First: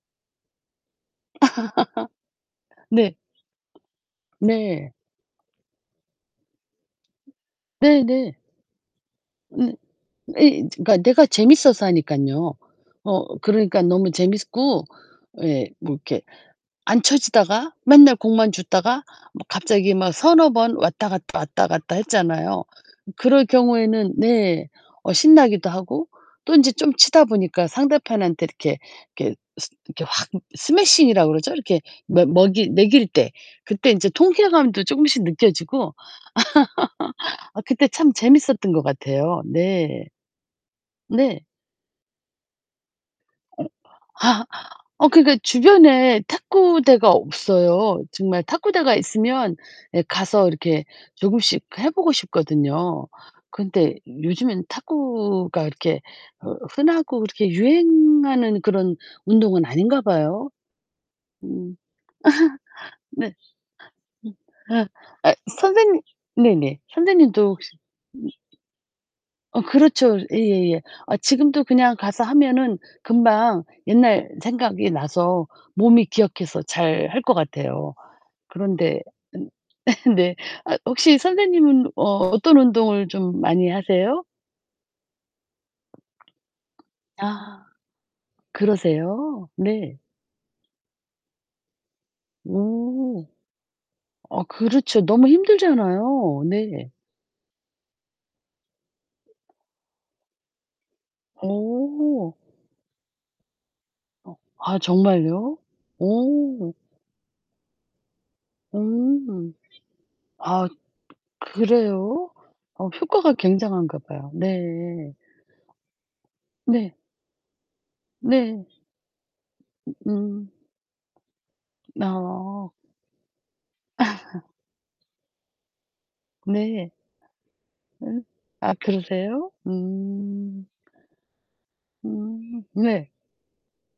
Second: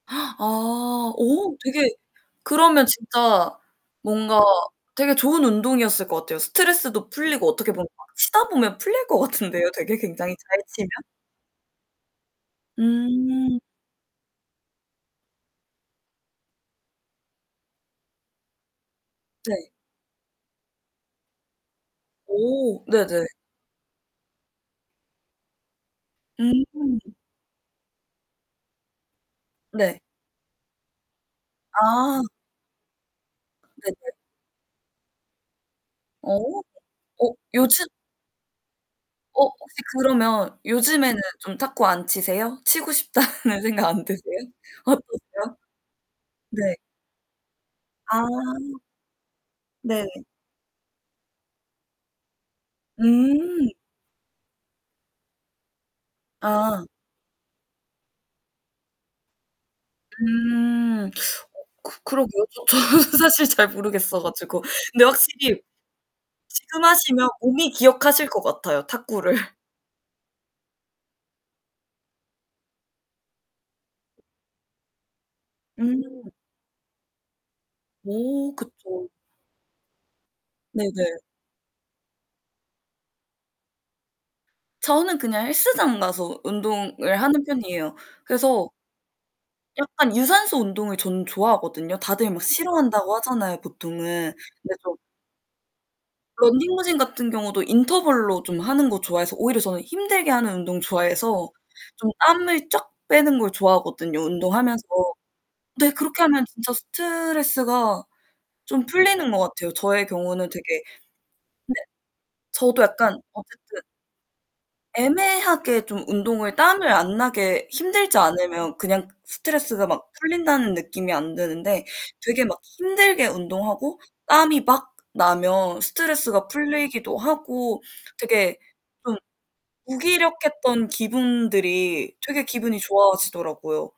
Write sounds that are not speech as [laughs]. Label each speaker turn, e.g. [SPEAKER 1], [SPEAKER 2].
[SPEAKER 1] [gasps] 아. 오 되게 그러면
[SPEAKER 2] [laughs] 네.
[SPEAKER 1] 진짜 뭔가
[SPEAKER 2] 네.
[SPEAKER 1] 되게 좋은 운동이었을 것 같아요. 스트레스도 풀리고 어떻게 보면 막
[SPEAKER 2] 네네.
[SPEAKER 1] 치다 보면 풀릴 것 같은데요,
[SPEAKER 2] 예.
[SPEAKER 1] 되게 굉장히
[SPEAKER 2] 예
[SPEAKER 1] 잘 치면?
[SPEAKER 2] 그러니까 내가 재밌어서 하니깐요. 어
[SPEAKER 1] 음.
[SPEAKER 2] 그러니까 너무 재밌고 예 뭐 이렇게 안 쳐지다가 맨날 공만 줍다가 뭐
[SPEAKER 1] 네.
[SPEAKER 2] 갑자기 막 3-4 번 왔다갔다, 왔다갔다 했잖아요.
[SPEAKER 1] 오. 네네.
[SPEAKER 2] 그럴 경우에는 네. 어 신나기도 하고 또 인제 좀
[SPEAKER 1] 음.
[SPEAKER 2] 치다 보니까 상대편한테 이렇게 이렇게 스
[SPEAKER 1] 네.
[SPEAKER 2] 이렇게 확 스매싱이라고 그러죠? 이렇게
[SPEAKER 1] 아.
[SPEAKER 2] 먹 먹이 맥일 때. 그때 인제
[SPEAKER 1] 네네.
[SPEAKER 2] 통쾌감도 쪼금씩 느껴지고.
[SPEAKER 1] 어. 어
[SPEAKER 2] 아
[SPEAKER 1] 요즘
[SPEAKER 2] 그때 참 재밌었던 것 같아요. [laughs]
[SPEAKER 1] 어 혹시
[SPEAKER 2] 네.
[SPEAKER 1] 그러면 요즘에는
[SPEAKER 2] 네.
[SPEAKER 1] 좀 탁구 안 치세요? 치고 싶다는
[SPEAKER 2] 어.
[SPEAKER 1] 생각 안 드세요?
[SPEAKER 2] 아 어 그니까
[SPEAKER 1] 어떠세요?
[SPEAKER 2] 주변에
[SPEAKER 1] 네.
[SPEAKER 2] 탁구대가 없어요.
[SPEAKER 1] 아.
[SPEAKER 2] 정말 탁구대가 있으면 예
[SPEAKER 1] 네.
[SPEAKER 2] 가서 이렇게 조금씩 해 보고 싶거든요.
[SPEAKER 1] 음.
[SPEAKER 2] 근데 요즘에는 탁구가 이렇게 흐
[SPEAKER 1] 아.
[SPEAKER 2] 흔하고 그렇게 유행하는 그런 운동은 아닌가 봐요.
[SPEAKER 1] 음. 어
[SPEAKER 2] 음.
[SPEAKER 1] 그 그러게요. 저
[SPEAKER 2] [laughs]
[SPEAKER 1] 저는
[SPEAKER 2] 네.
[SPEAKER 1] 사실 잘 모르겠어
[SPEAKER 2] 음.
[SPEAKER 1] 가지고.
[SPEAKER 2] 아.
[SPEAKER 1] 근데
[SPEAKER 2] 아
[SPEAKER 1] 확실히
[SPEAKER 2] 선생님 네네.
[SPEAKER 1] 지금 하시면
[SPEAKER 2] 선생님도 혹시
[SPEAKER 1] 몸이 기억하실 것 같아요, 탁구를.
[SPEAKER 2] 어 그렇죠. 예예예. 아 지금도 그냥 가서 하면은 금방 옛날 생각이 나서 몸이
[SPEAKER 1] 음.
[SPEAKER 2] 기억해서 잘할 것 같아요.
[SPEAKER 1] 어
[SPEAKER 2] 그런데
[SPEAKER 1] 그쵸.
[SPEAKER 2] 네. 아 혹시
[SPEAKER 1] 네네.
[SPEAKER 2] 선생님은 어 어떤 운동을 좀 많이 하세요?
[SPEAKER 1] 저는 그냥 헬스장 가서 운동을 하는
[SPEAKER 2] 아.
[SPEAKER 1] 편이에요. 그래서
[SPEAKER 2] 그러세요? 네.
[SPEAKER 1] 약간 유산소 운동을 저는 좋아하거든요. 다들 막 싫어한다고
[SPEAKER 2] 음.
[SPEAKER 1] 하잖아요, 보통은.
[SPEAKER 2] 아
[SPEAKER 1] 근데 전
[SPEAKER 2] 그렇죠. 너무 힘들잖아요. 네.
[SPEAKER 1] 런닝머신 같은 경우도 인터벌로 좀 하는 거 좋아해서 오히려 저는 힘들게 하는 운동 좋아해서 좀
[SPEAKER 2] 어.
[SPEAKER 1] 땀을 쫙 빼는 걸 좋아하거든요,
[SPEAKER 2] 아
[SPEAKER 1] 운동하면서.
[SPEAKER 2] 정말요?
[SPEAKER 1] 네. 그렇게 하면 진짜
[SPEAKER 2] 오.
[SPEAKER 1] 스트레스가 좀 풀리는 것
[SPEAKER 2] 오.
[SPEAKER 1] 같아요. 저의 경우는 되게
[SPEAKER 2] 아
[SPEAKER 1] 근데
[SPEAKER 2] 그래요?
[SPEAKER 1] 저도
[SPEAKER 2] 어
[SPEAKER 1] 약간
[SPEAKER 2] 효과가
[SPEAKER 1] 어쨌든
[SPEAKER 2] 굉장한가 봐요. 네.
[SPEAKER 1] 애매하게 좀 운동을 땀을
[SPEAKER 2] 네.
[SPEAKER 1] 안 나게 힘들지
[SPEAKER 2] 네.
[SPEAKER 1] 않으면 그냥 스트레스가 막
[SPEAKER 2] 음.
[SPEAKER 1] 풀린다는 느낌이 안 드는데 되게 막
[SPEAKER 2] 어.
[SPEAKER 1] 힘들게 운동하고
[SPEAKER 2] [laughs]
[SPEAKER 1] 땀이 막 나면 스트레스가
[SPEAKER 2] 네.
[SPEAKER 1] 풀리기도 하고
[SPEAKER 2] 예.
[SPEAKER 1] 되게
[SPEAKER 2] 아
[SPEAKER 1] 좀
[SPEAKER 2] 그러세요? 음.
[SPEAKER 1] 무기력했던 기분들이 되게
[SPEAKER 2] 음.
[SPEAKER 1] 기분이
[SPEAKER 2] 네.
[SPEAKER 1] 좋아지더라고요.